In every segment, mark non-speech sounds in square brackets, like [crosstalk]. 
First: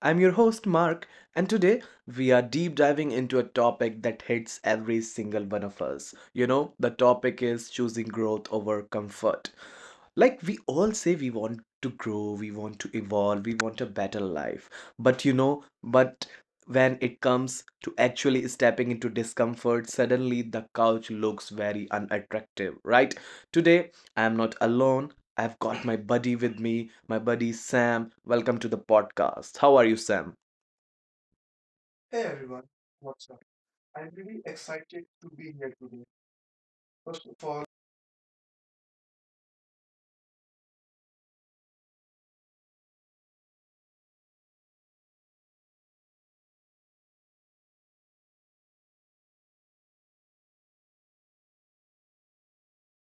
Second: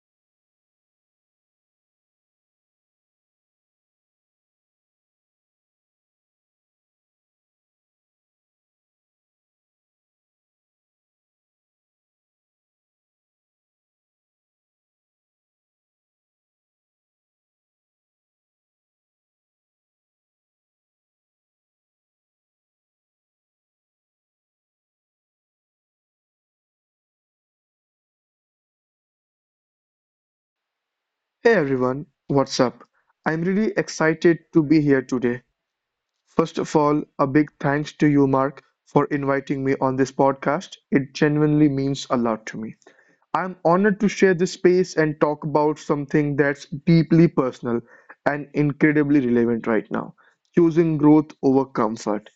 I'm your host, Mark, and today we are deep diving into a topic that hits every single one of us. You know, the topic is choosing growth over comfort, like we all say we want to grow, we want to evolve, we want a better life, but you know but when it comes to actually stepping into discomfort, suddenly the couch looks very unattractive, right? Today, I am not alone. I've got my buddy with me, my buddy Sam. Welcome to the podcast. How are you, Sam? Hey Hey everyone, everyone, what's up? what's up? I'm really I'm really excited to be excited here to be today. here today. First of First all, of a all, big thanks to you, Mark, for inviting me on this podcast. It genuinely means a lot to me. I'm honored to share this space and talk about something that's deeply personal and incredibly relevant right now, choosing growth over comfort.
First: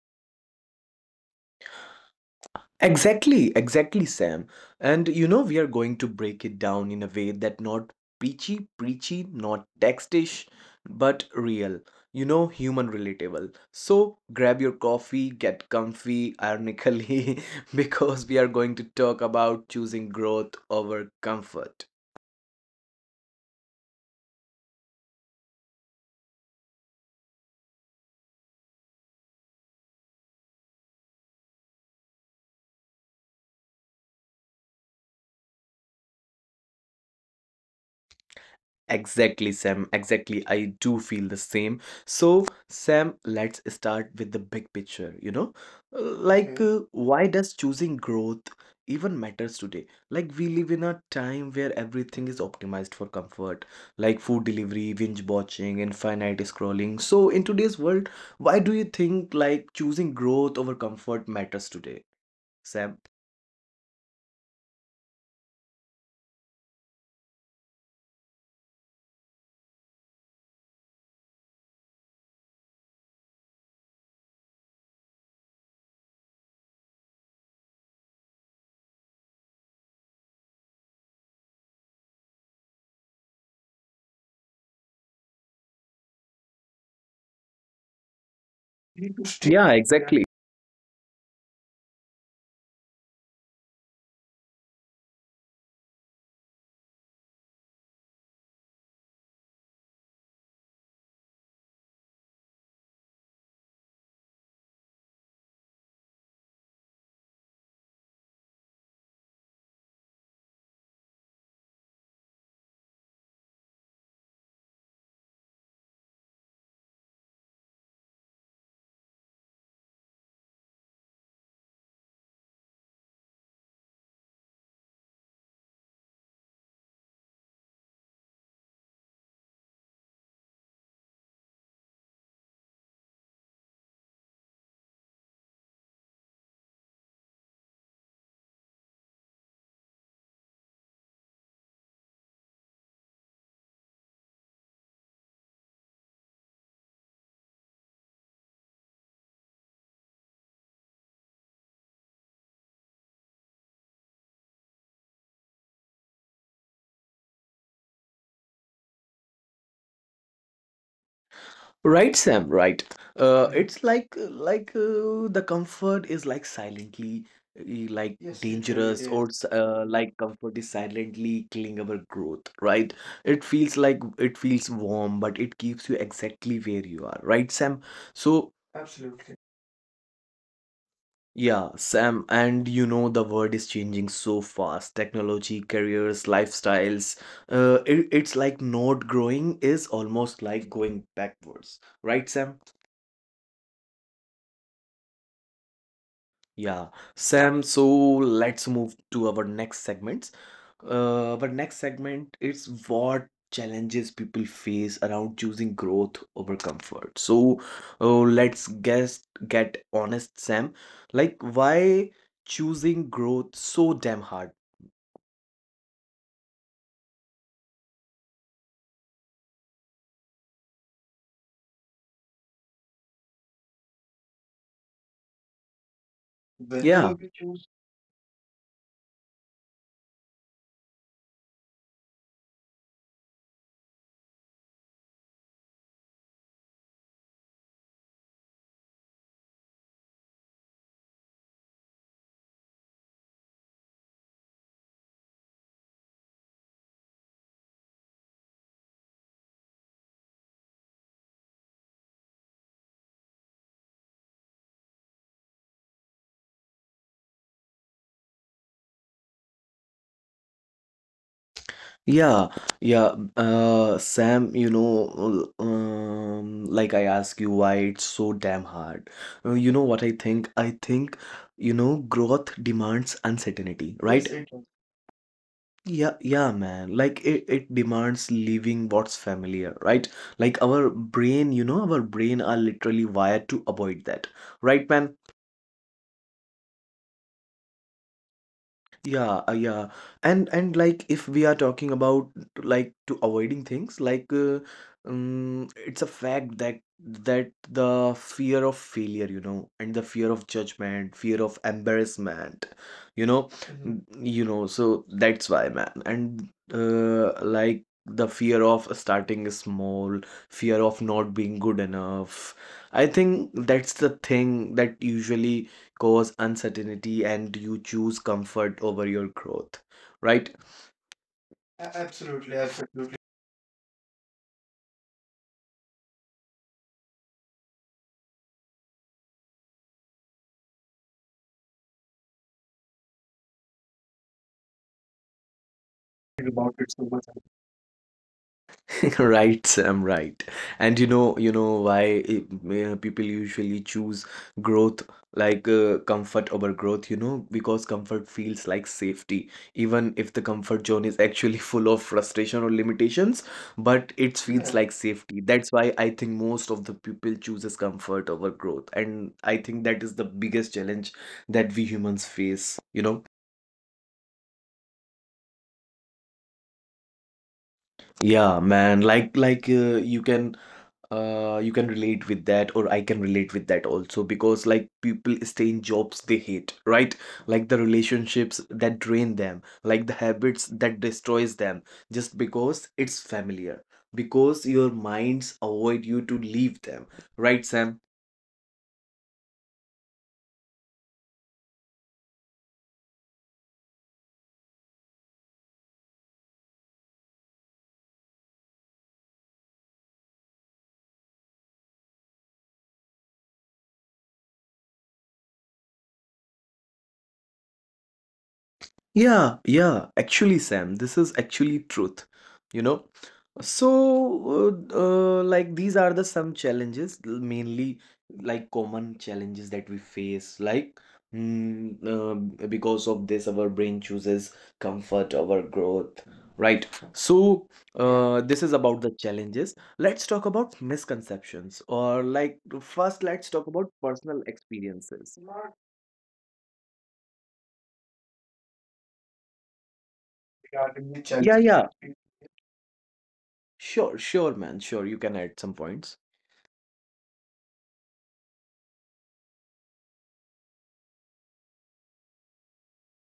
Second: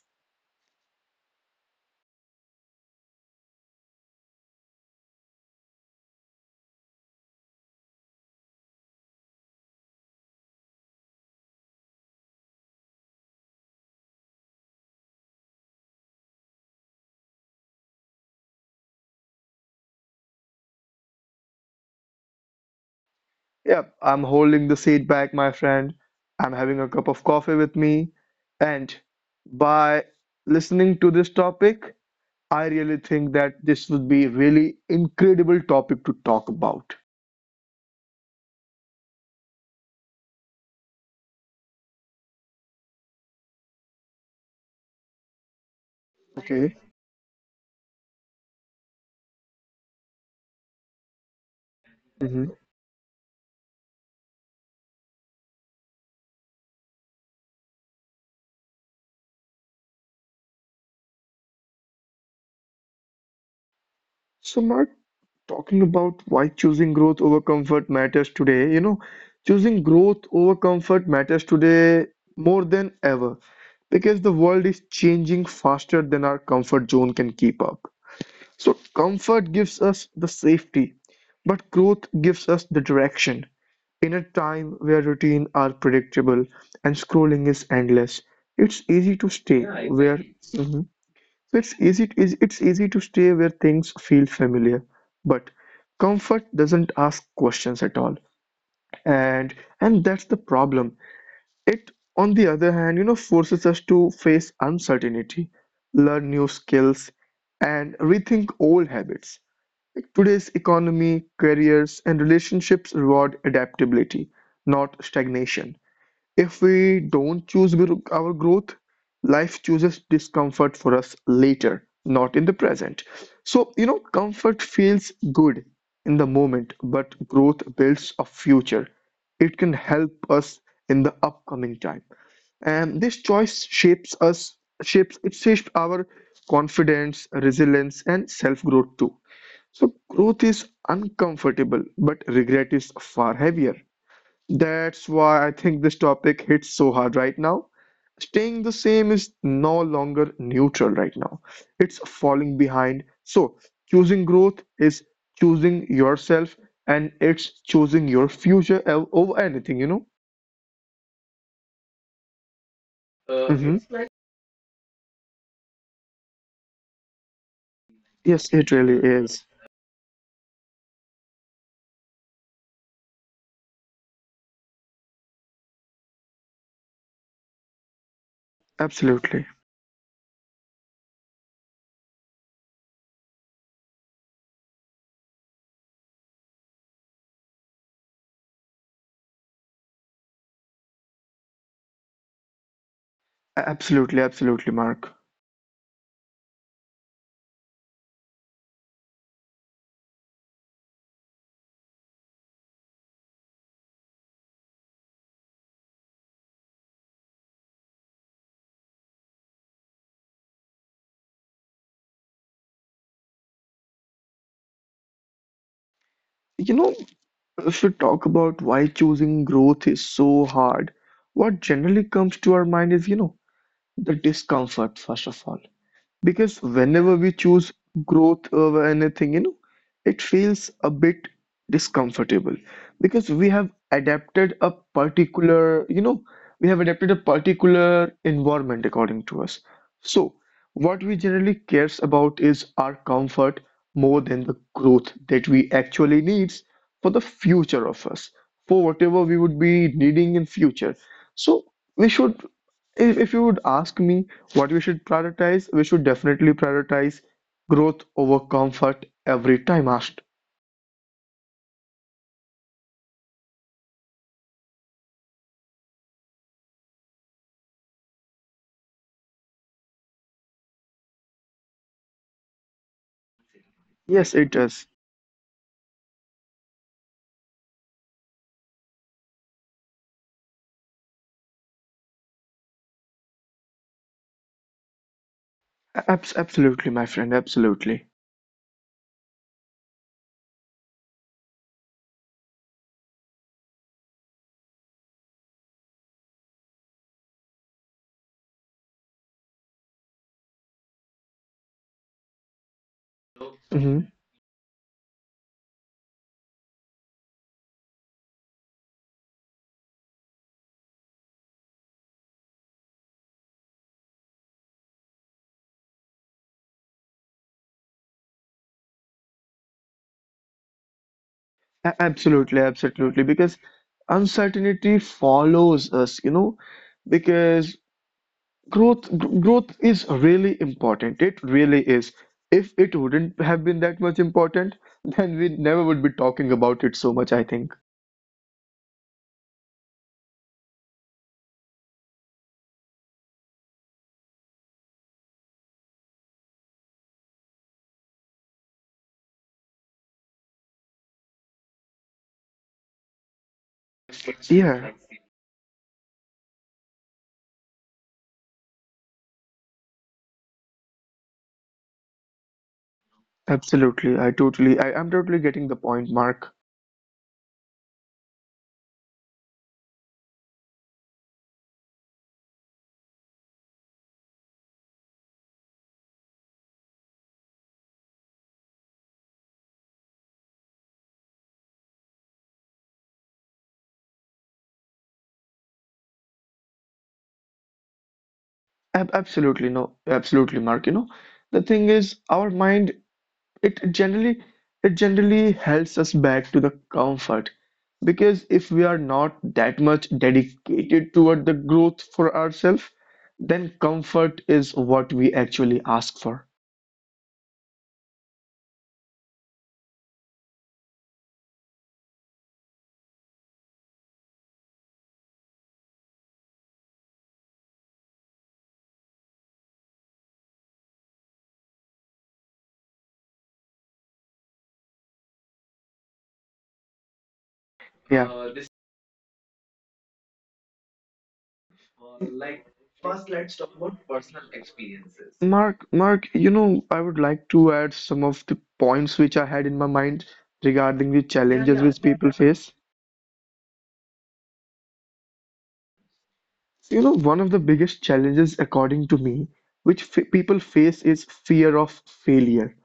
exactly, exactly, Sam. And you know, we are going to break it down in a way that not preachy, not textish, but real. You know, human relatable. So grab your coffee, get comfy, ironically, [laughs] because we are going to talk about choosing growth over comfort. Yep, I'm holding the seat back, my friend. I'm having a cup of coffee with me. And by listening to this topic, I really think that this would be really incredible topic to talk about. Exactly, Sam. Exactly. I do feel the same. So, Sam, let's start with the big picture, you know? Uh, Like, Hmm. uh, Okay. why does choosing growth even matters today? Like, we live in a time where everything is Mhm. optimized for comfort, like food delivery, binge watching, infinite scrolling. So, in today's world, why do you think like choosing growth over comfort matters today, Sam? So, Mark, talking about why choosing growth over comfort matters today, you know, choosing growth over comfort matters today more than ever because the world is changing faster than our comfort zone can keep up. So, comfort gives us the safety, but growth gives us the direction. In a time where routine are predictable and scrolling is endless, [laughs] it's Interesting. easy to Yeah, stay exactly. where, mhm, [laughs] it's easy to stay where things feel familiar. But comfort doesn't ask questions at all. And and that's the problem. It, on the other hand, you know, forces us to face uncertainty, learn new skills, and rethink old habits. Like, today's economy, careers, and relationships reward adaptability, not stagnation. If we don't our growth, life chooses discomfort for us later, not in the present. So, you know, comfort feels good in the moment, but growth builds a future. It can help us in the upcoming time, and this choice shapes us shapes it shapes our confidence, resilience, and self growth too. So growth is uncomfortable, but regret is far heavier. That's why I think this topic hits so hard right now. Staying the same is no longer neutral right now. It's falling behind. So choosing growth is choosing yourself, and it's choosing your over anything, you know? Right, Sam, right. It's like Hmm. like uh, the comfort is like silently uh, like, yes, it really Yes, dangerous it or really is. is. Like comfort is silently killing our growth, right? It feels warm, but it keeps you exactly where you are, right, Sam? So, absolutely, Absolutely. yeah, Sam, and you know the world is changing so fast. Technology, careers, lifestyles. It's like not growing is almost like going backwards, right, Sam? Absolutely, absolutely, Mark. Yeah, Sam, so let's move to our next segments. Our next segment is what challenges people face around choosing growth over comfort. So, let's guess get honest, Sam. Like, why choosing growth so damn hard? You know, if we talk about why choosing growth is so hard, what generally comes to our mind is, you know, the discomfort, first of all, When, because yeah, whenever we choose growth over anything, you know, it feels a bit discomfortable because we have adapted a particular, you know, we have adapted a particular environment according to us. So what we generally cares about is our comfort more than the growth that we actually needs for the future of us, for whatever we would be needing in future. So we should, if you would ask me what we should prioritize, we should definitely prioritize growth over comfort every time asked. yeah, yeah. Sam, you know, like I ask you why it's so damn hard. You know what I think? I think, you know, growth demands uncertainty, right? Yes, it does. Yes, it Yeah, yeah, man. Like it demands leaving what's familiar, right? Like our brain, you know, our brain are literally wired to avoid that, right, man? does. Absolutely, my friend, absolutely. Yeah, yeah. And like if we are talking about like to avoiding things, like it's a fact that the fear of failure, you know, and the fear of judgment, fear of embarrassment, you know, mhm, Hmm. you know, so that's why, man. And like the fear of starting small, fear of not being good enough. I think that's the thing that usually cause uncertainty and you choose comfort over your growth, right? A- A- absolutely, Absolutely, absolutely. absolutely. Because uncertainty follows us, you know, because growth is really important. It really is. If it wouldn't have been that much important, [laughs] then we never would be About talking it so about much. it so much, I think. [laughs] Right, Sam, right. And you know why people usually choose growth like comfort over growth, you know, because comfort feels like safety, even if the comfort zone is actually [laughs] full of frustration or limitations, but it feels, yeah, like Yeah. safety. That's why I think most of the people chooses comfort over growth, and I think that is the biggest challenge that we humans face, you know. Absolutely. I'm totally getting the point, Mark. Yeah, man, like like uh, you can Uh, you can relate with that, or I can relate with that also because, like, people stay in jobs they hate, right? Like the relationships that drain them, like the habits that destroys them, just because it's familiar, because your minds avoid you to leave them, right, Sam? Ab absolutely, no, absolutely, Mark. You know, the thing is, our mind, it generally, it generally helps us back to the comfort. Because if we are not that much dedicated toward the growth for ourselves, then comfort is what we actually ask for. Yeah, yeah, actually, Sam, this is actually truth, you know. So, like these are the some challenges, mainly like common challenges that we face, like because of this, our brain chooses comfort over growth, right? So, yeah, Yeah. this is about the challenges. Let's talk about misconceptions, or like first, let's talk about personal experiences. Not Mark, you know, I would like to add some of the points which I had in my mind regarding regarding the the, yeah, challenge. Yeah, yeah. challenges which people face. Sure, sure, man. Sure, you can add some points. So, you know, one of the biggest challenges, according to me, which f people face is fear of failure.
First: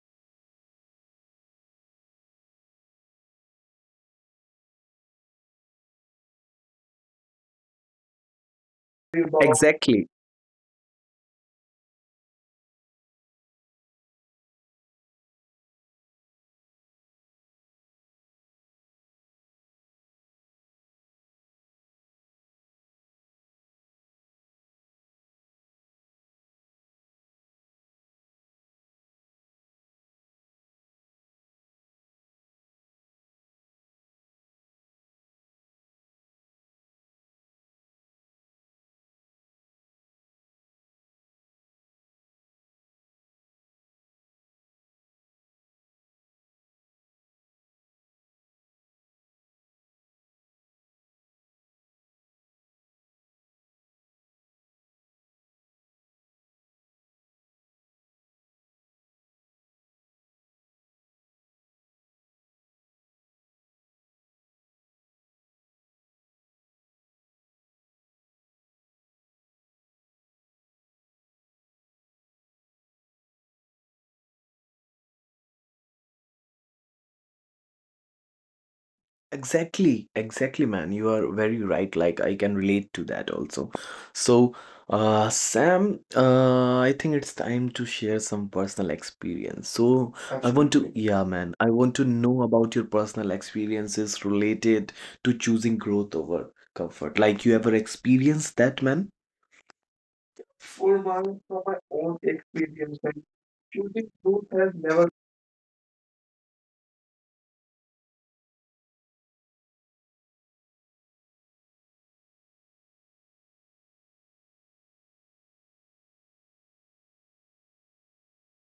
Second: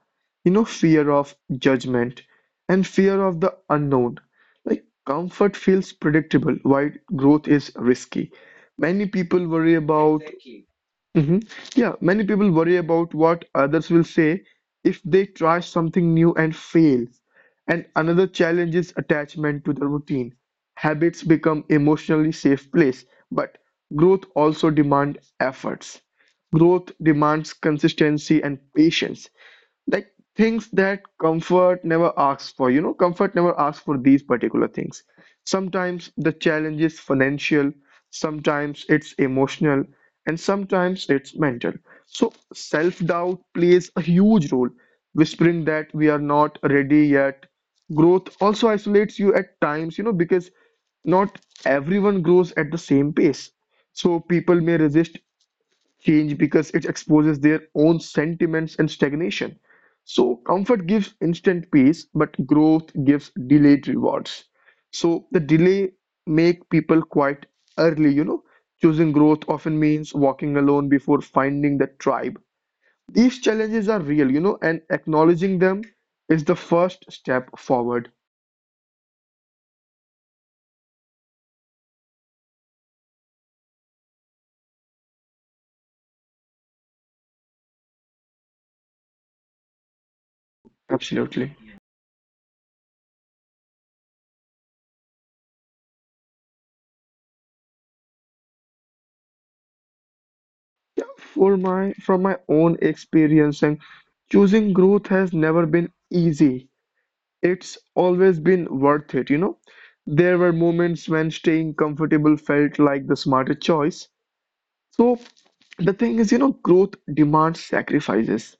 You know, fear of judgment and fear of the unknown. Like, comfort feels predictable, while growth is risky. Many You know, people worry exactly, about, mhm, yeah, many people worry about what others will say if they try something new and fail. And another challenge is attachment to the routine. Habits become emotionally safe place, but growth also demand efforts. Growth demands consistency and patience, like things that comfort never asks for. You know, comfort never asks for these particular things. Sometimes the challenge is financial, sometimes it's emotional, and sometimes it's mental. So self doubt plays a huge role, whispering that we are not ready yet. Growth also isolates you at times, you know, because not everyone grows at the same pace. So people may resist change because it exposes their own sentiments and stagnation. So, comfort gives instant peace, but growth gives delayed rewards. So, the delay make people quite early, you know. Choosing growth often means walking alone before finding the tribe. These challenges are real, you know, and acknowledging them is the first step forward. exactly. Exactly, man. You are very right. Like I can relate to that also. So, Sam, I think it's time to share some personal experience. So, I want to, absolutely, yeah, Absolutely. man, I want to know about your personal experiences related to choosing growth over comfort. Like you ever experienced that, man? For Yeah, my for from my my own from my own experience, like experience and choosing truth has choosing never growth has never been easy. It's always been worth it, you know. There were moments when staying comfortable felt like the smarter choice. So the thing is, you know, growth demands sacrifices.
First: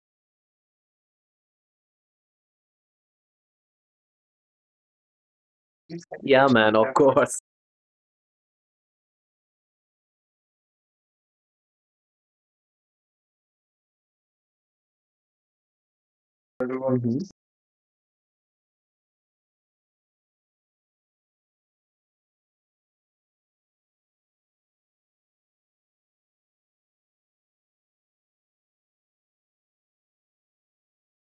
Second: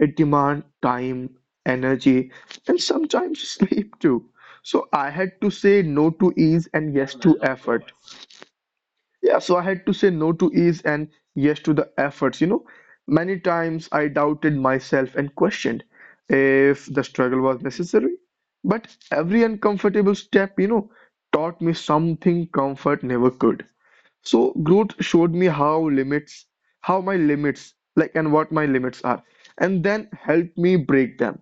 It demands time, energy, and sometimes [laughs] sleep too. So I had to say been, no to yeah, ease man, of and ever yes to course. effort. Yeah, so I had to say no to ease and yes to the efforts. You know, many times I doubted myself and questioned if the Mhm. struggle was necessary. But every uncomfortable step, you know, taught me something comfort never could. So growth showed me how limits, how my limits, like, and what my limits are, and then helped me break them.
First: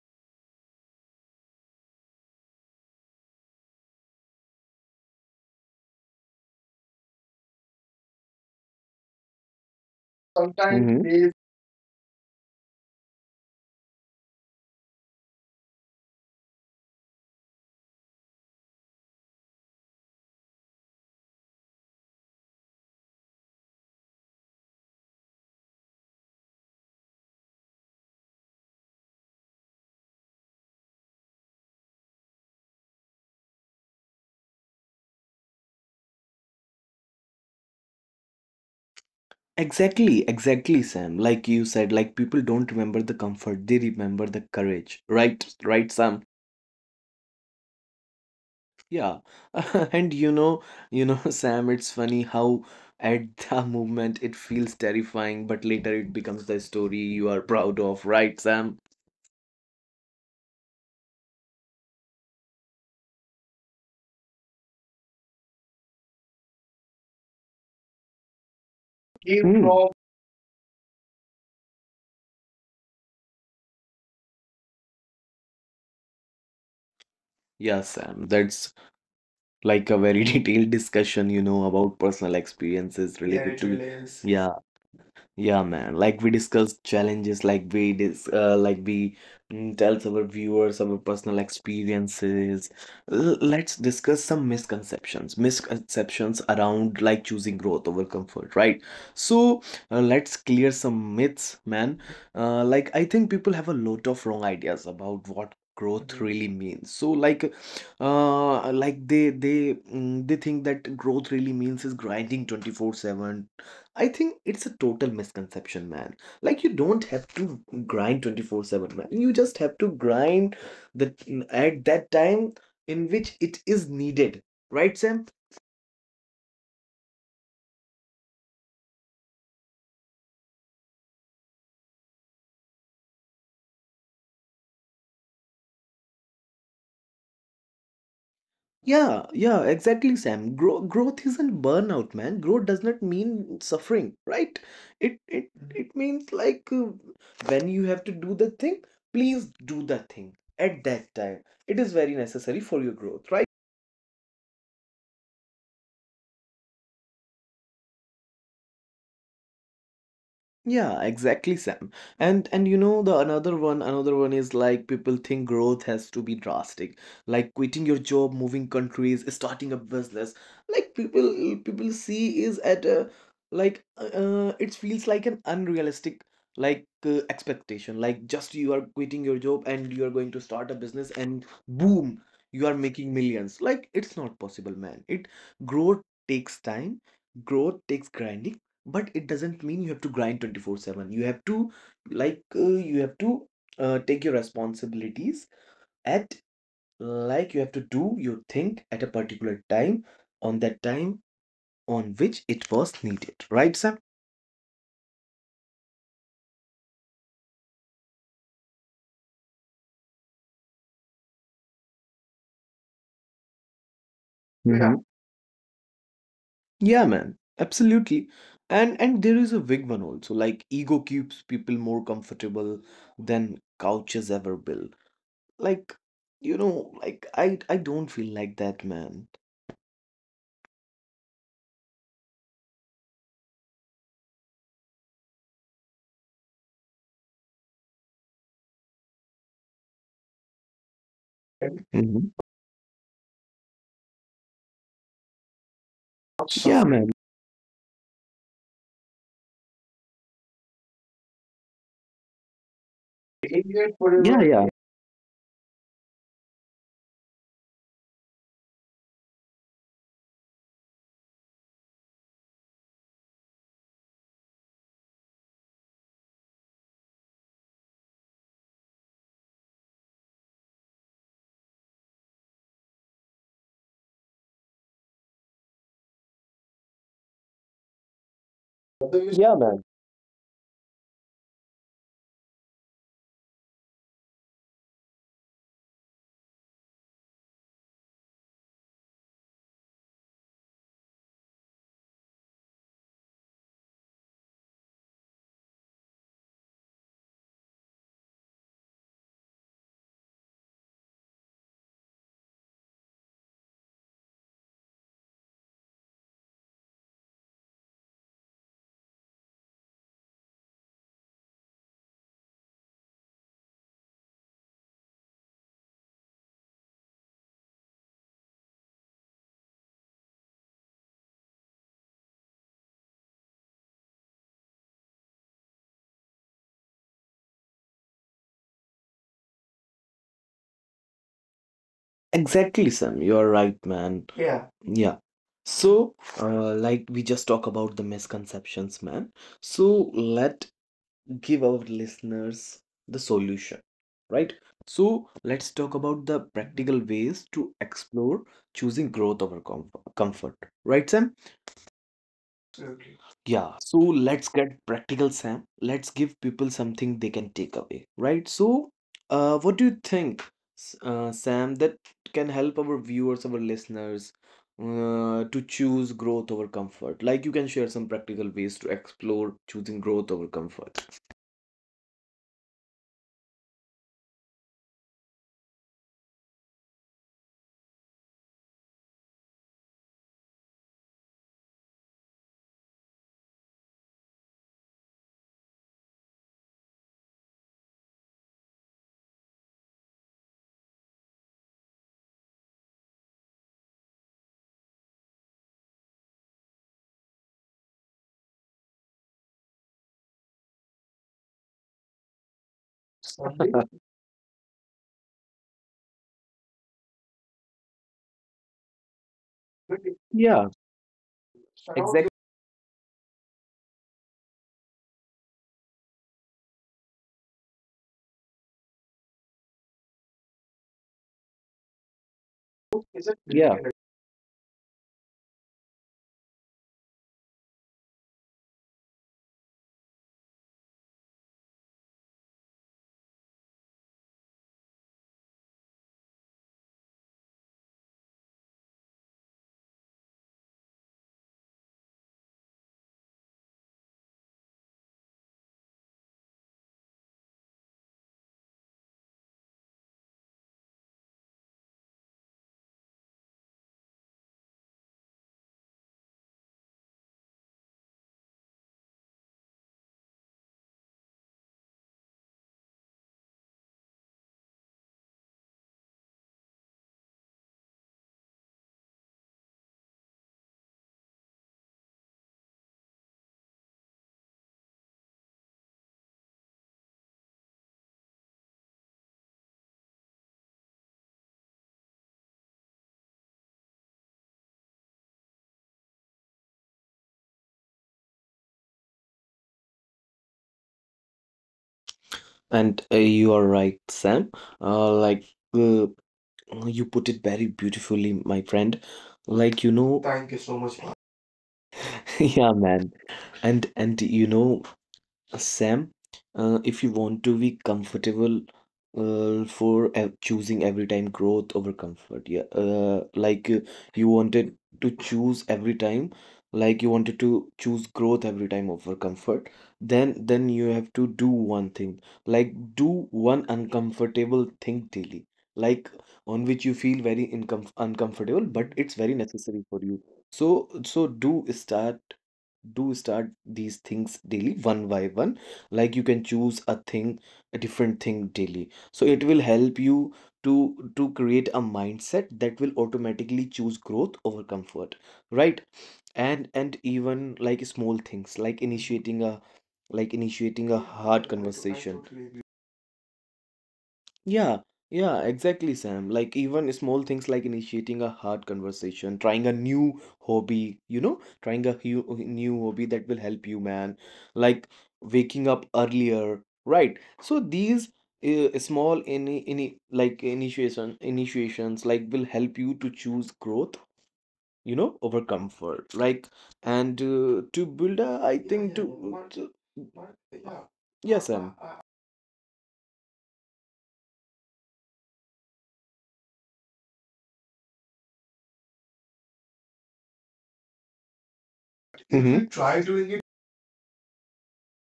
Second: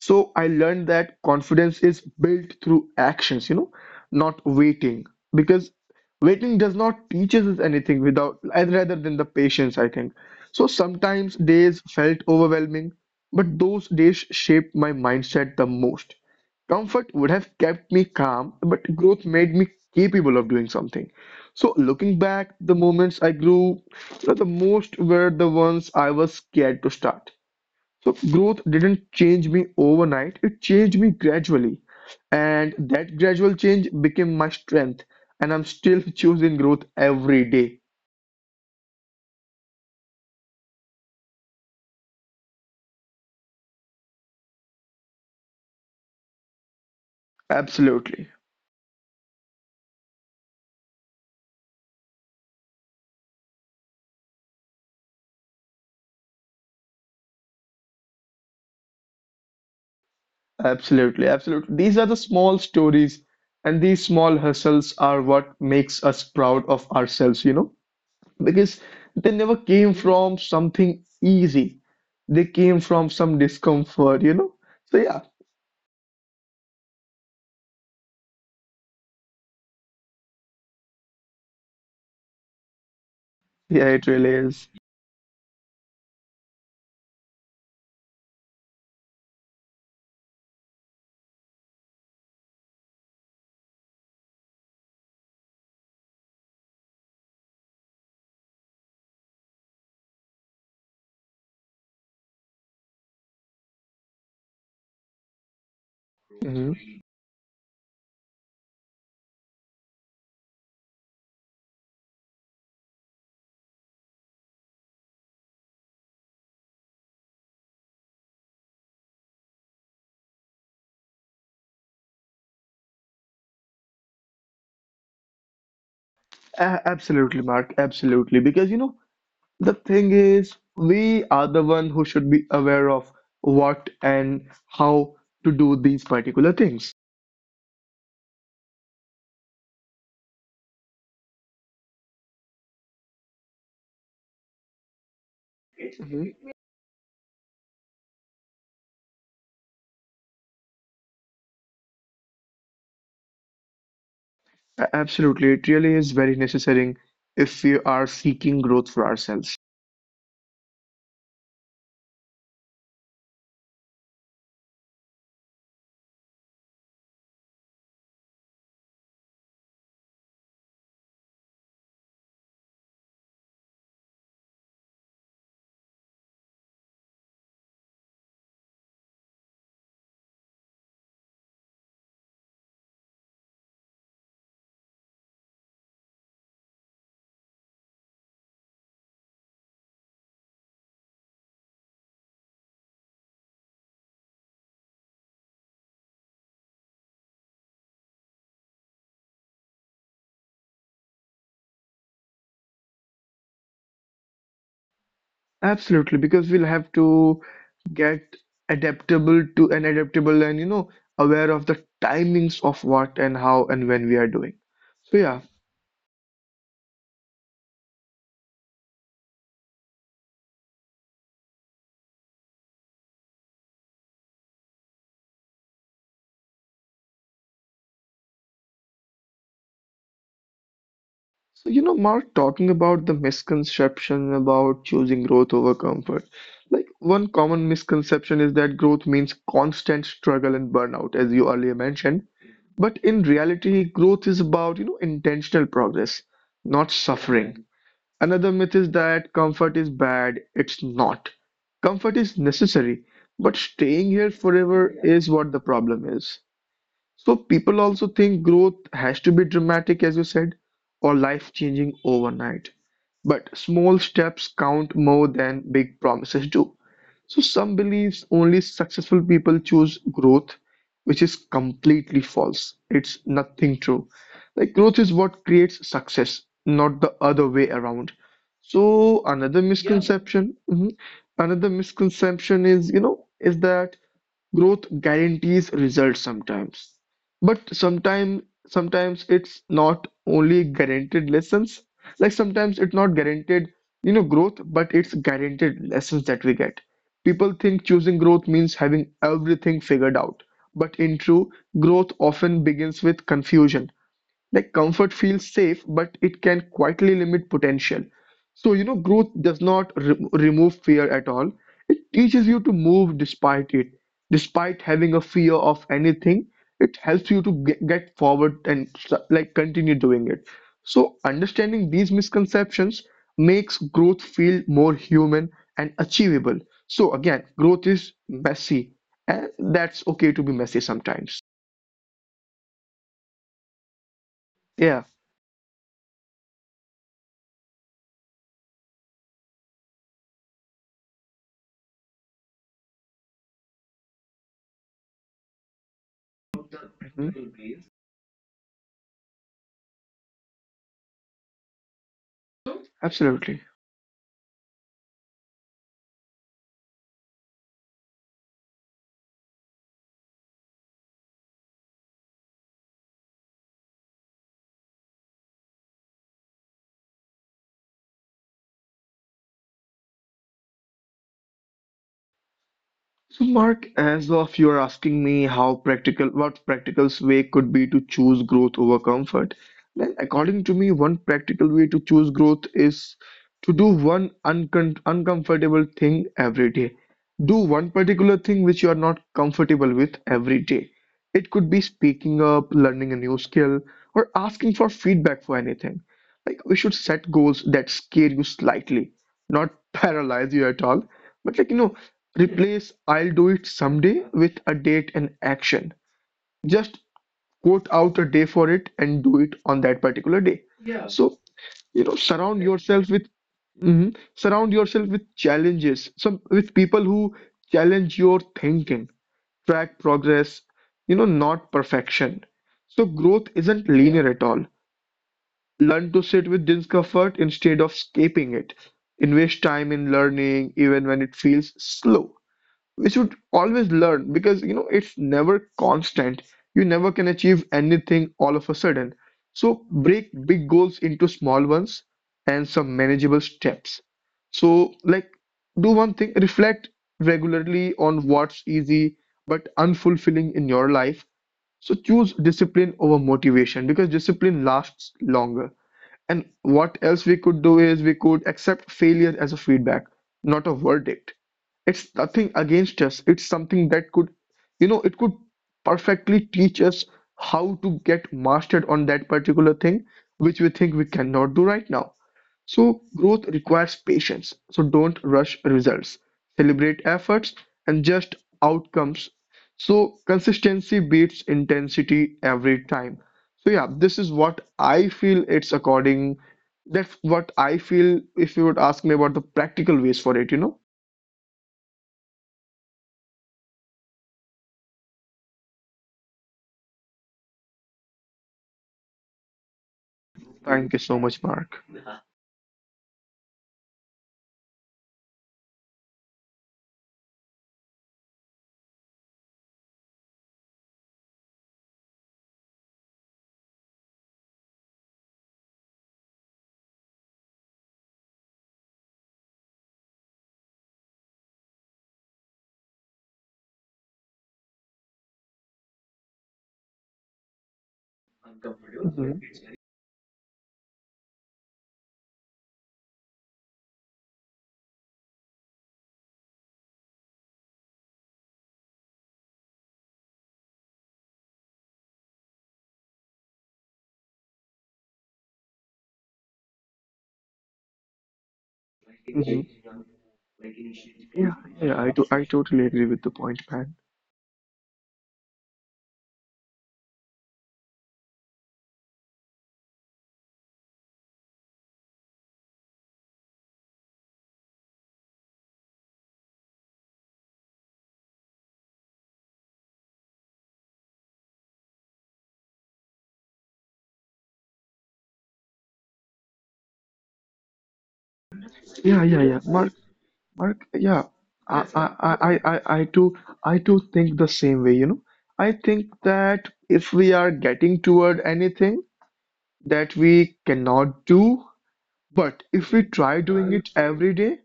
So I learned that confidence is built through actions, you know, not waiting. Because waiting does not teach us anything without rather than the patience, I think. So Sometimes, mhm, they sometimes days felt overwhelming, but those days shaped my mindset the most. Comfort would have kept me calm, but growth made me capable of doing something. So looking back, the moments I grew, you know, the most were the ones I was scared to start. So growth didn't change me overnight, it changed me gradually. And that gradual change became my strength. And I'm still choosing growth every day. exactly, exactly, Sam. Like you said, like people don't remember the comfort, they remember the courage. Right, right, Sam. Absolutely. Yeah. [laughs] And you know, [laughs] Sam, it's funny how at the moment it feels terrifying, but later it becomes the story you are proud of, right, Sam? Absolutely. Absolutely. These are the small stories and these small hustles are what makes us proud of ourselves, you know, because Came, they hmm, never from came from something easy. They came from some discomfort, you know. So yeah, yeah, Sam, that's like a very [laughs] detailed discussion, you know, about personal experiences, yeah, related yeah, it to, really yeah. is. Yeah, man. Like we discuss challenges, like we dis like we mm, tells our viewers our personal experiences. Let's discuss some misconceptions, misconceptions around like choosing growth over comfort, right? So, let's clear some myths, man. Like I think people have a lot of wrong ideas about what growth, mhm, really Mhm. means. So like, like they think that growth really means is grinding 24/7. I think it's a total misconception, man. Like you don't have to grind 24/7, man. You just have to grind the at that time in which it is needed. Right, Sam? Absolutely, Mark. Absolutely. Because, you know, the thing is, we are the one who should be aware of what and how to do these particular things. Yeah, yeah, exactly, Sam. Growth isn't burnout, man. Growth does not mean suffering, right? It it it means Hmm. like when you have to do the thing, please do the thing at that time. It is very necessary for your growth, right? Absolutely. It really is very necessary if we are seeking growth for ourselves. Yeah, exactly, Sam. And you know the another one is like people think growth has to be drastic, like quitting your job, moving countries, starting a business. Like people see is at a it feels like an unrealistic expectation. Like just you are quitting your job and you are going to start a business and boom, you are making millions. Like it's not possible, man. It Growth takes time, growth takes grinding, but it doesn't mean you have to grind 24/7. You have to like uh, you have to take your responsibilities at like you have to do your thing at a particular time on that time on which it was needed, right, Sam? Absolutely. Because we'll have to get adaptable, and, you know, aware of the timings of what and how and when we are doing. Yeah. Mm-hmm. So, yeah. Yeah, man, absolutely. And there is a big one also, like ego keeps people more comfortable than couches ever will. Like, you know, like I don't feel like that, man. So, you know, Mark, talking about the misconception about choosing growth over comfort, like one common misconception is that growth means constant struggle and burnout, as you earlier Okay. mentioned. Mhm. But in reality, growth is about, you know, intentional progress, So yeah, not man. suffering. Another myth is that comfort is bad. It's not. Comfort is necessary, but staying Yeah, here yeah. forever is what the problem is. So people also think growth has to be dramatic, as you said, or life-changing overnight. But small steps count more than big promises do. So some believes only successful people choose growth, which is completely false. It's nothing true. Like growth is what creates success, not the other way around. So Yeah, another, yeah, man. misconception, mhm, another misconception is, you know, is that growth guarantees results sometimes, but sometimes it's not only guaranteed lessons. Like sometimes it's not guaranteed, you know, growth, but it's guaranteed lessons that we get. People think choosing growth means having everything figured out. But in truth, growth often begins with confusion. Like comfort feels safe, but it can quietly limit potential. So, you know, growth does not remove fear at all. It teaches you to move despite it. Despite having a fear of anything, it helps you to get forward and like continue doing it. So, understanding these misconceptions makes growth feel more human and achievable. So, again, growth is messy, and that's okay to be messy sometimes. Exactly, Sam. You are right, man. Yeah. Yeah, Yeah. So, like we just talk about the misconceptions, man. So let give our listeners the solution, right? So let's talk about the practical ways mhm, to explore choosing growth over comfort, right, Sam? Absolutely. absolutely. Yeah, so let's get practical, Sam. Let's give people something they can take away, right? So, what do you think, Sam, that can help our viewers, our listeners, to choose growth over comfort? Like, you can share some practical ways to explore choosing growth over comfort. So, Mark, as of you're asking me how practical, what practical way could be to choose growth over comfort, then according to me, one practical way to choose growth is to do one uncon uncomfortable thing every day. Do one particular thing which you are not comfortable with every day. It could be speaking up, learning a new skill, or asking for feedback for anything. Like we should set goals that scare you slightly, not [laughs] paralyze you at all, but like, you know, replace I'll do Certainly. it But someday with a date and action. Just quote out a day for it and do it on that [laughs] particular yeah, day. Yeah. So, somehow you know, exactly. Surround yourself with challenges, some with people who challenge your thinking, track progress, you know, not perfection. Growth So isn't, growth yeah, linear. isn't linear at all. Learn to sit with discomfort instead of escaping it. Invest time in learning even when it feels slow. We should always learn because you know it's never constant. You never can achieve anything all of a sudden. So break big goals into small ones and some manageable steps. So like do one thing, reflect regularly on what's easy but unfulfilling in your life, so choose discipline over motivation because discipline lasts longer. And what else we could do is we could accept failure as a feedback, not a verdict. It's nothing against us. It's something that could, it could perfectly teach us how to get mastered on that particular thing, which we think we cannot do right now. So growth requires patience. So don't rush results. Celebrate efforts and just outcomes. So consistency beats intensity every time. So, yeah, this is what I feel it's according. That's what I feel if you would ask me about the practical ways for it. And you are right, Sam. Uh, like. uh, Oh, you put it very beautifully, my friend. Like, you know, thank you so much. Thank you so much, Mark. [laughs] Yeah, man. And you know, Sam, if you want to be comfortable for choosing every time growth over comfort, yeah, you wanted to choose every time, like you wanted to choose growth every time over comfort, then you have to do one thing, like do one uncomfortable thing daily, like on which you feel very incom uncomfortable, but it's very Mhm. necessary for you. So do start these things daily one by one. Like you can choose a different thing daily, so it will help you to create a mindset that will automatically choose growth over comfort, right? And even like small things like Mhm. Initiating a hard Yeah, conversation, yeah, I do. I totally agree with the point, man. yeah, yeah, exactly, Sam. Like even small things like initiating a hard conversation, trying a new hobby, you know, trying a hu new hobby that will help you, man. Like waking up earlier, right? So these small any like initiations like will help you to choose growth, you know, over comfort, like and to build a I think Yeah, to yeah, yeah. Mark, Mark, yeah, yeah. Sam. I, I, I, I, I I too, I too think the same way. You know, I think that if we are getting toward anything that we cannot do. Mm-hmm. But if we try doing it every day,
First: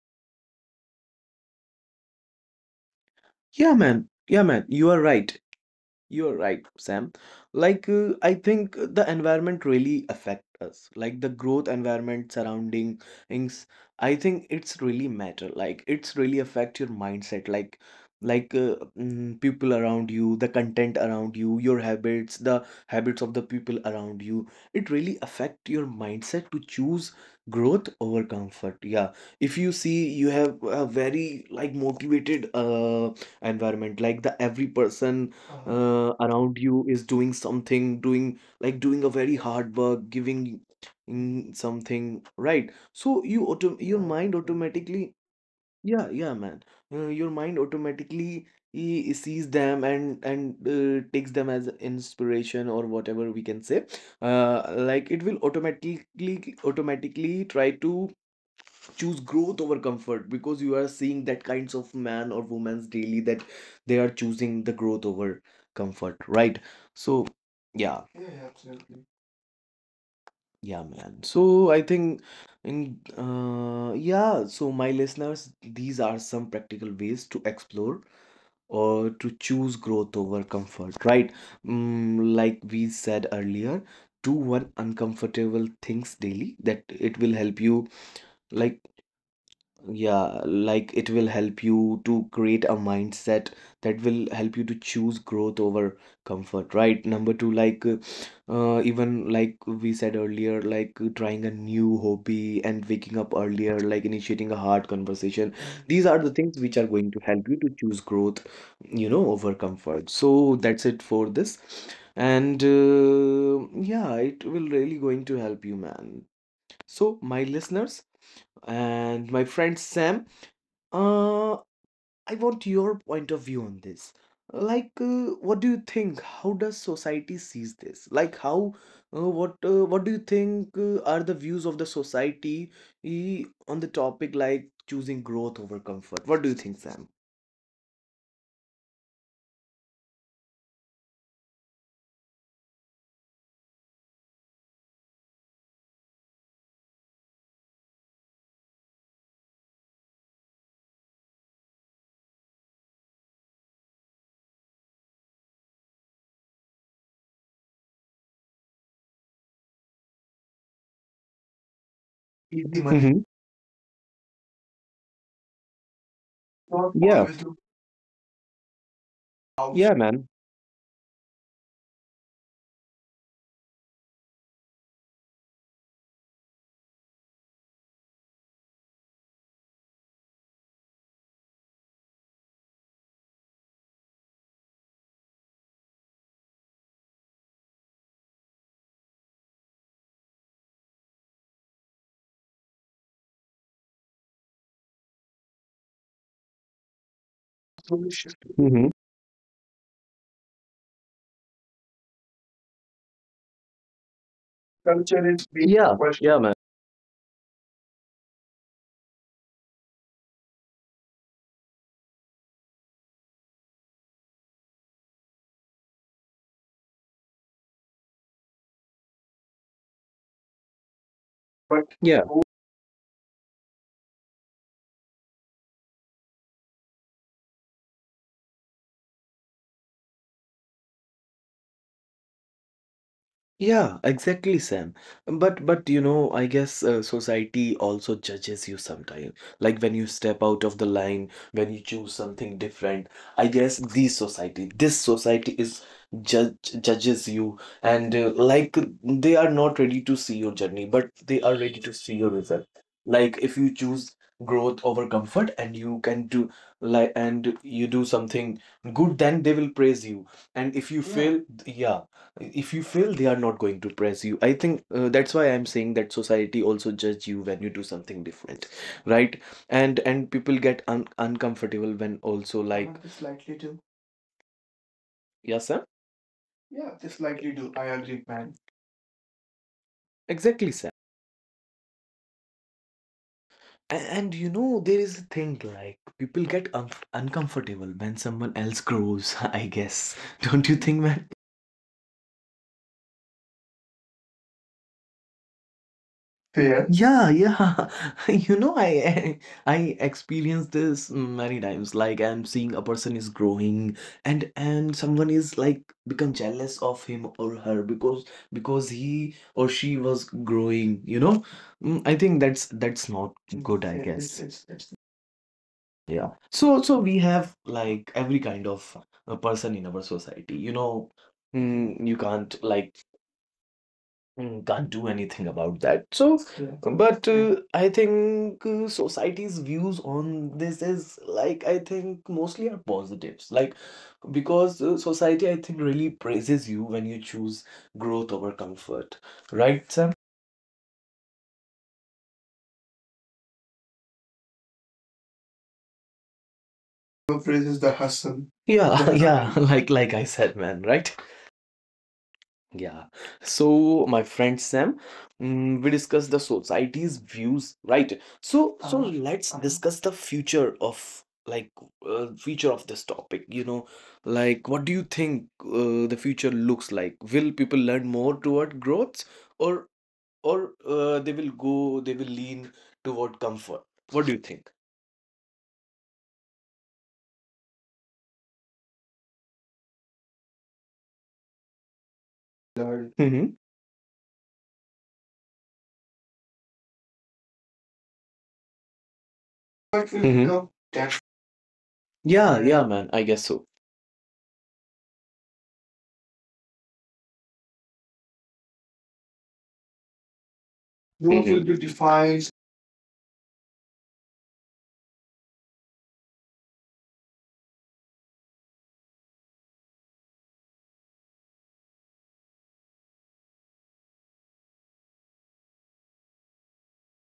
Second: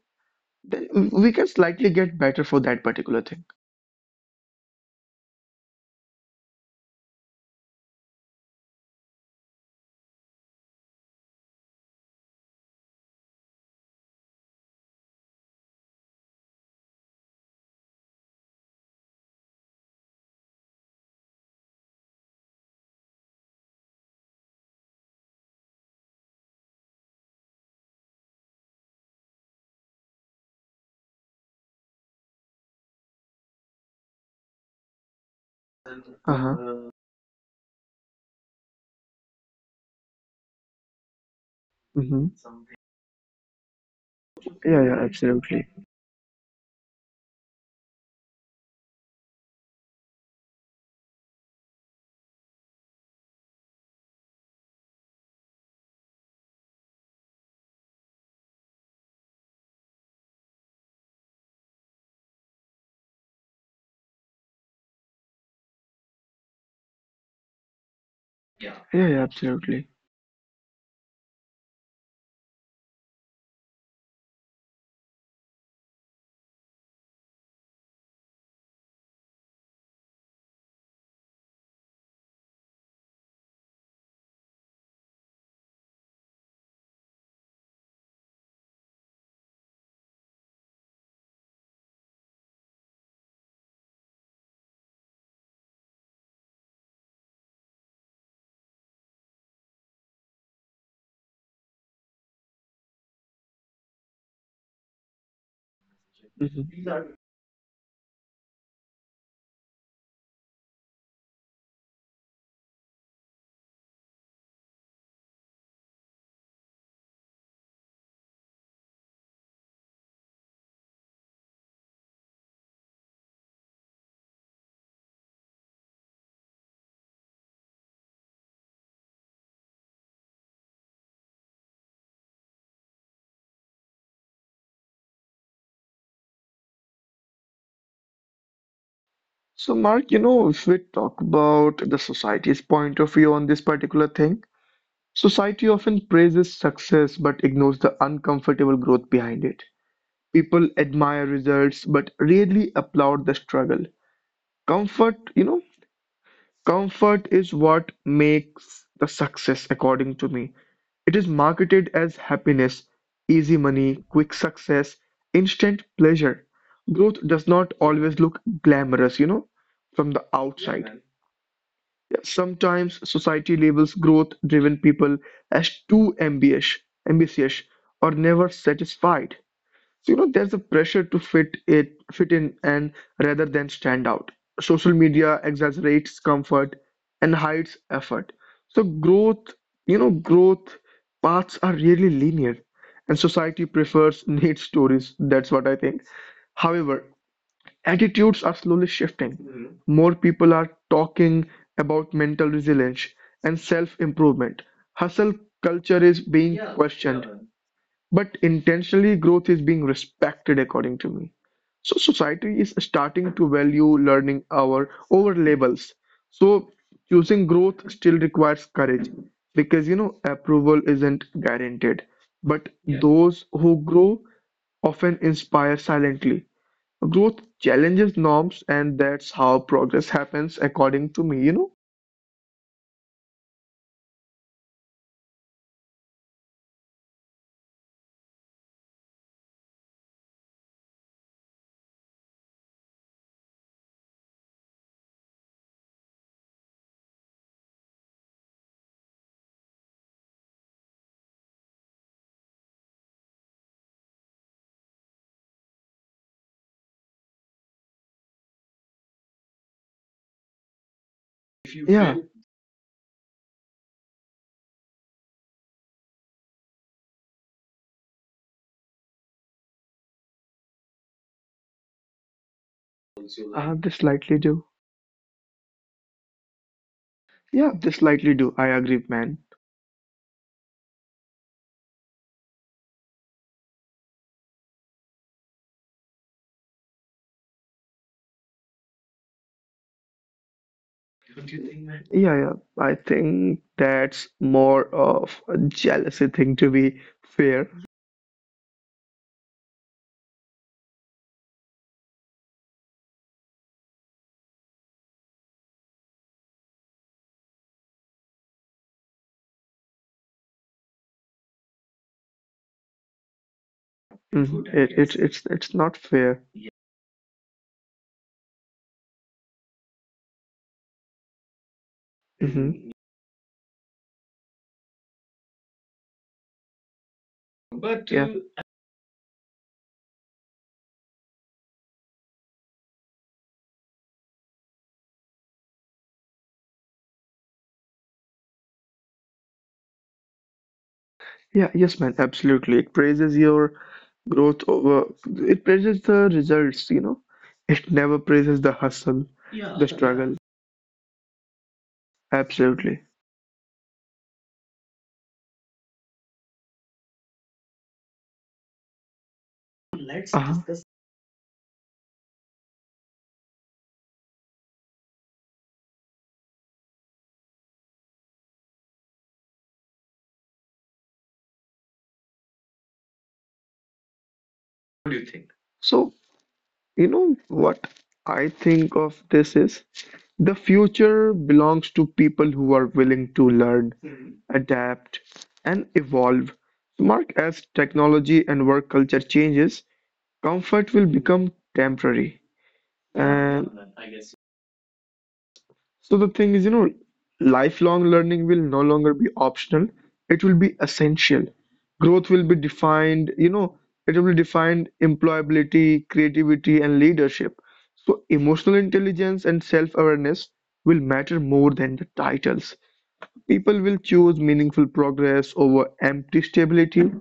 then we can slightly get better for that particular thing. Yeah, man. Yeah, man. You are right. You're right, Sam. Like, I think the environment really affect us. Like the growth environment surrounding things, I think it's really matter. Like it's really affect your mindset. Like, people around you, the content around you, your habits, the habits of the people around you. It really affect your mindset to choose growth over comfort. Yeah. If you see, you have a very like motivated environment. Like the every person around Uh-huh. you is doing something doing like doing a very hard work giving in something, Mm-hmm. right? So you auto your mind Yeah, yeah, automatically absolutely. yeah yeah man your mind automatically he sees them and takes them as inspiration or whatever we can say. Like it will automatically try to choose growth over comfort because you are seeing that kinds of man or woman's daily that they are choosing the growth over comfort, right? So yeah. Yeah, yeah, Yeah, absolutely. yeah, absolutely. Yeah, man. So I think in yeah so my listeners, these are some practical ways to explore or to choose growth over comfort, right? Like we said earlier, do one uncomfortable things daily that it will help you, like. Yeah, like it will help you to create a mindset that will help you to choose growth over comfort, right? Number two, even like we said earlier, trying a new hobby and waking up earlier, like initiating a hard conversation. These are the things Hmm. which are going to help you to choose growth, you know, over comfort. So that's it for this. And yeah, it will really going to help you, man. So, my listeners and my friend Sam, uh, I want your point of view on this. What do you think? How does society sees this? What do you think are the views of the society on the topic like choosing growth over comfort? What do you think, Sam? So, Mark, you know, if we talk about the society's point of view on this particular thing, society often praises success but ignores the uncomfortable growth behind it. People admire results but rarely applaud the struggle. Comfort, you know, Comfort is what makes the success, according to me. It is marketed as happiness, Easy money. Mm-hmm. easy money, quick success, instant pleasure. Not Growth Yeah. does always look not always look glamorous, you know, out. Yeah, from the, man. yeah, outside. Yeah. Sometimes society labels growth-driven people as too ambitious, ambitious, or never satisfied. So, you know, there's a pressure to fit it, fit in, and rather than stand out. Social media exaggerates comfort and hides effort. So growth, you know, growth paths are really linear, and society prefers [laughs] neat stories. That's what I think. However, For the attitudes shift. are slowly Mm-hmm. shifting. More people are talking about mental resilience and self-improvement. Hustle Culture is being Yeah. culture is questioned, Yeah, being man. questioned, but intentionally, growth is being respected, according to me. So society is starting to value learning our over labels. So choosing growth still requires courage because you know approval isn't But. guaranteed. Yeah. But those who grow often inspire silently. Growth challenges norms, and that's how progress happens, according to me. You know? Yeah, exactly, Sam. But you know, I guess society also judges you sometimes. Like when you step out of the line, when you choose something different. I guess these society, this society is judge judges you, and like they are not ready to see your journey, but they are ready to see your result. Like if you choose growth over comfort, and you can do like and you do something good, then they will praise you. And if you Yeah. fail, yeah, Yeah, if you fail they are not going to press you, I think. That's why I'm saying that society also judge you when you do something different, right? And people get uncomfortable when also. Like. This feel, likely do. like they slightly do. Yes, sir. Yeah, this likely Yeah, do. I they agree, slightly do. man. I agree, man. Exactly, sir. And, you know, there is a thing like people get un uncomfortable when someone else grows, [laughs] I guess. Don't you think, man? Yeah, yeah. I think that's more of a jealousy thing, to Yeah. be Yeah, fair. yeah. [laughs] You know, I experience this many times. Like I'm seeing a person is growing and someone is like become jealous of him or her because he or she was growing, you know? I think that's not good, I Hmm. guess. It, it's not Yeah. fair. So we have like every kind of a person in our society. You know, you can't Hmm. like. Can't do anything about that. So. Yeah. But. Yeah. I Yeah. think society's views on this is like I think mostly are positives. Like because society I think really praises you when you choose growth over comfort, right, Sam? Yeah, yes, man, absolutely. It praises your growth over, it praises the results, you know. Praises the It never hustle. praises the Yeah. [laughs] hustle, Yeah. Like the like I struggle. said, man, right? Yeah. Absolutely. So, my friend Sam, we discussed the society's views, right? So, let's discuss the future Uh-huh. of like future of this topic. You know, like what do you think the future looks like? Will people learn more toward growth, or or they will go, they will lean toward comfort? What do you think? So, you know what I think of this is the future belongs to people who are Learn. willing Mm-hmm. to learn, adapt, and evolve. Mark, as technology and work culture changes, But you hmm know, comfort will that. become temporary. Yeah, yeah, man. I guess so. And so the thing is, you know, lifelong learning will no longer be optional. It will be Those essential. hmm will be Growth will defined. be defined, you know, it will be defined employability, creativity, and leadership. So emotional intelligence and self-awareness will matter more than the titles. People will choose meaningful progress over empty stability.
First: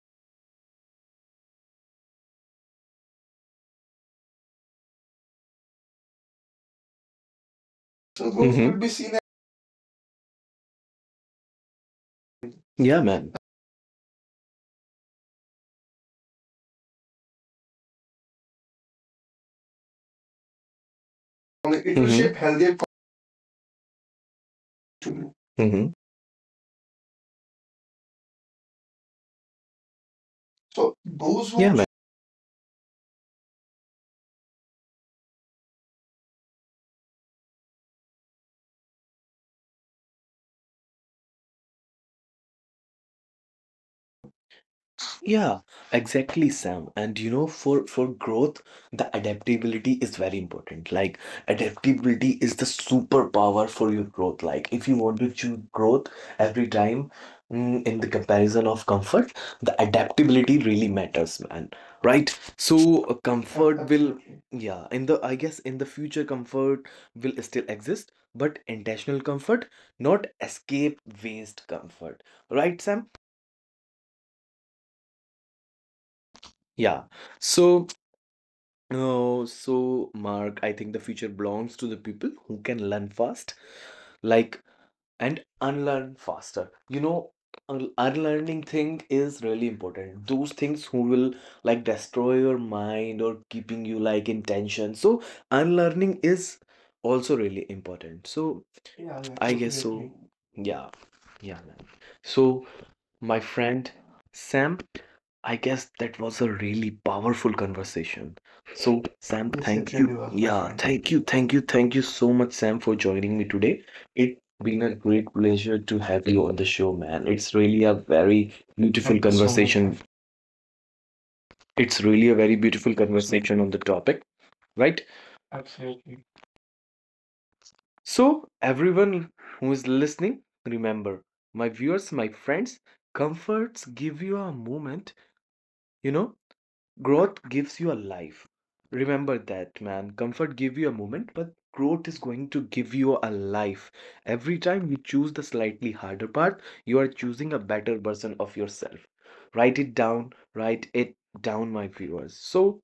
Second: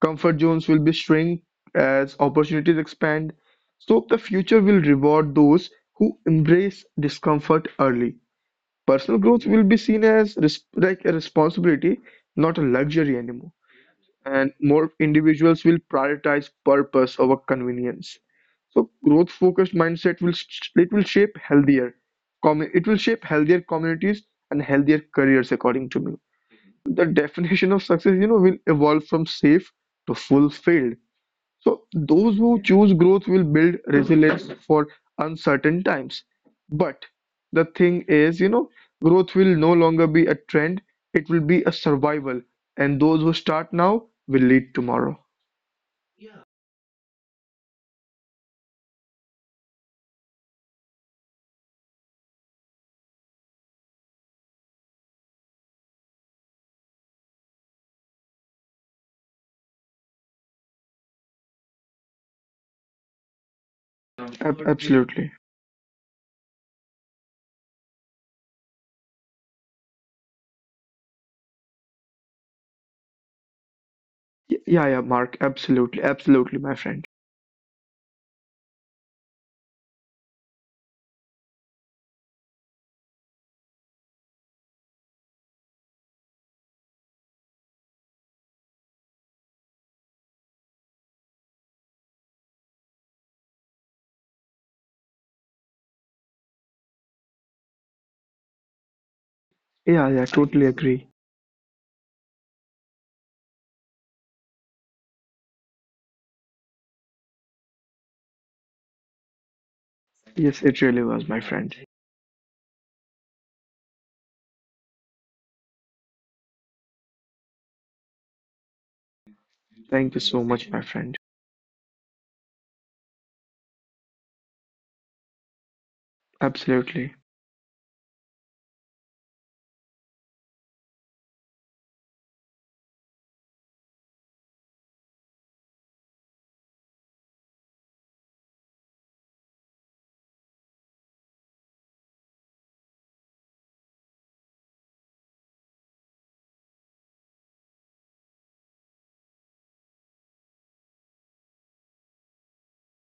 Comfort zones will be shrink as opportunities expand. So the future will reward those who embrace discomfort early. So those hmm will be seen. Personal growth will be seen as like a responsibility, not a Yeah, luxury man. anymore. And more individuals will prioritize purpose over convenience. So growth focused mindset will it will shape Only healthier it will. Mhm. Shape healthier it will shape healthier communities and healthier to you. careers, according to me. The definition of success, you know, will evolve from safe to So fulfilled. those who. Yeah. So those who choose growth will build resilience for uncertain times. But the thing is, you know, growth will no longer be a trend, it will be a survival. And those who start now will lead tomorrow. Yeah, exactly, Sam. And you know, for growth, the adaptability is very important. Like adaptability is the superpower for your growth. Like if you want to choose growth every time, in the comparison of comfort, the adaptability really matters, man. Right? So comfort will, yeah, in Absolutely. the I guess in the future comfort will still exist, but intentional comfort, not escape waste comfort. Right, Sam? Yeah, yeah, Mark. Absolutely. Absolutely, my friend. Yeah. So. Oh, so Mark, I think the future belongs to the people who can learn fast, like and unlearn faster. You know, unlearning thing is really important. Those things who will like destroy your mind or keeping you like in tension. So unlearning is also really important. So yeah, yeah, I Yeah, guess yeah, totally agree. So. totally Definitely. agree. Yeah, yeah, man. So my friend Sam. I guess that was a really powerful conversation. So, Sam, yes, it thank really you. Was, my Yes, it yeah, friend. really was, Thank my you, friend. thank you, thank you so much, Sam, for joining me today. It's been a great pleasure to have you on the show, man. It's really a very beautiful. Thank you so much, man. Conversation, Thank man. you so much, my friend. It's really a very beautiful conversation on the topic, right? Absolutely. Absolutely. So, everyone who is listening, remember, my viewers, my friends, comforts give you a moment, you know, growth gives you a life. Remember that, man. Comfort give you a moment, but growth is going to give you a life. Every time you choose the slightly harder path, you are choosing a better version of yourself. Write it down, my viewers. So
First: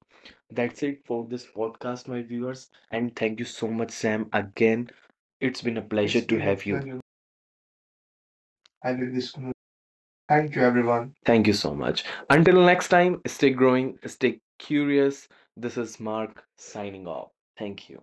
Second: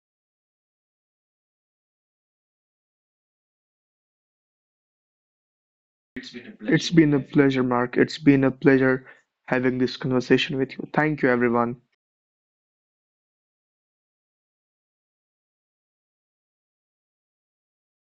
that's it for this podcast, my viewers. And thank you so much, Sam. Again, it's been a pleasure. It's It's to been been a a have you. Pleasure pleasure, Mark. It's been a pleasure having this. having this conversation Thank you, with you. everyone. Thank you, Thank you so everyone. much. Until next time, stay growing, stay curious. This is Mark signing off. Thank you.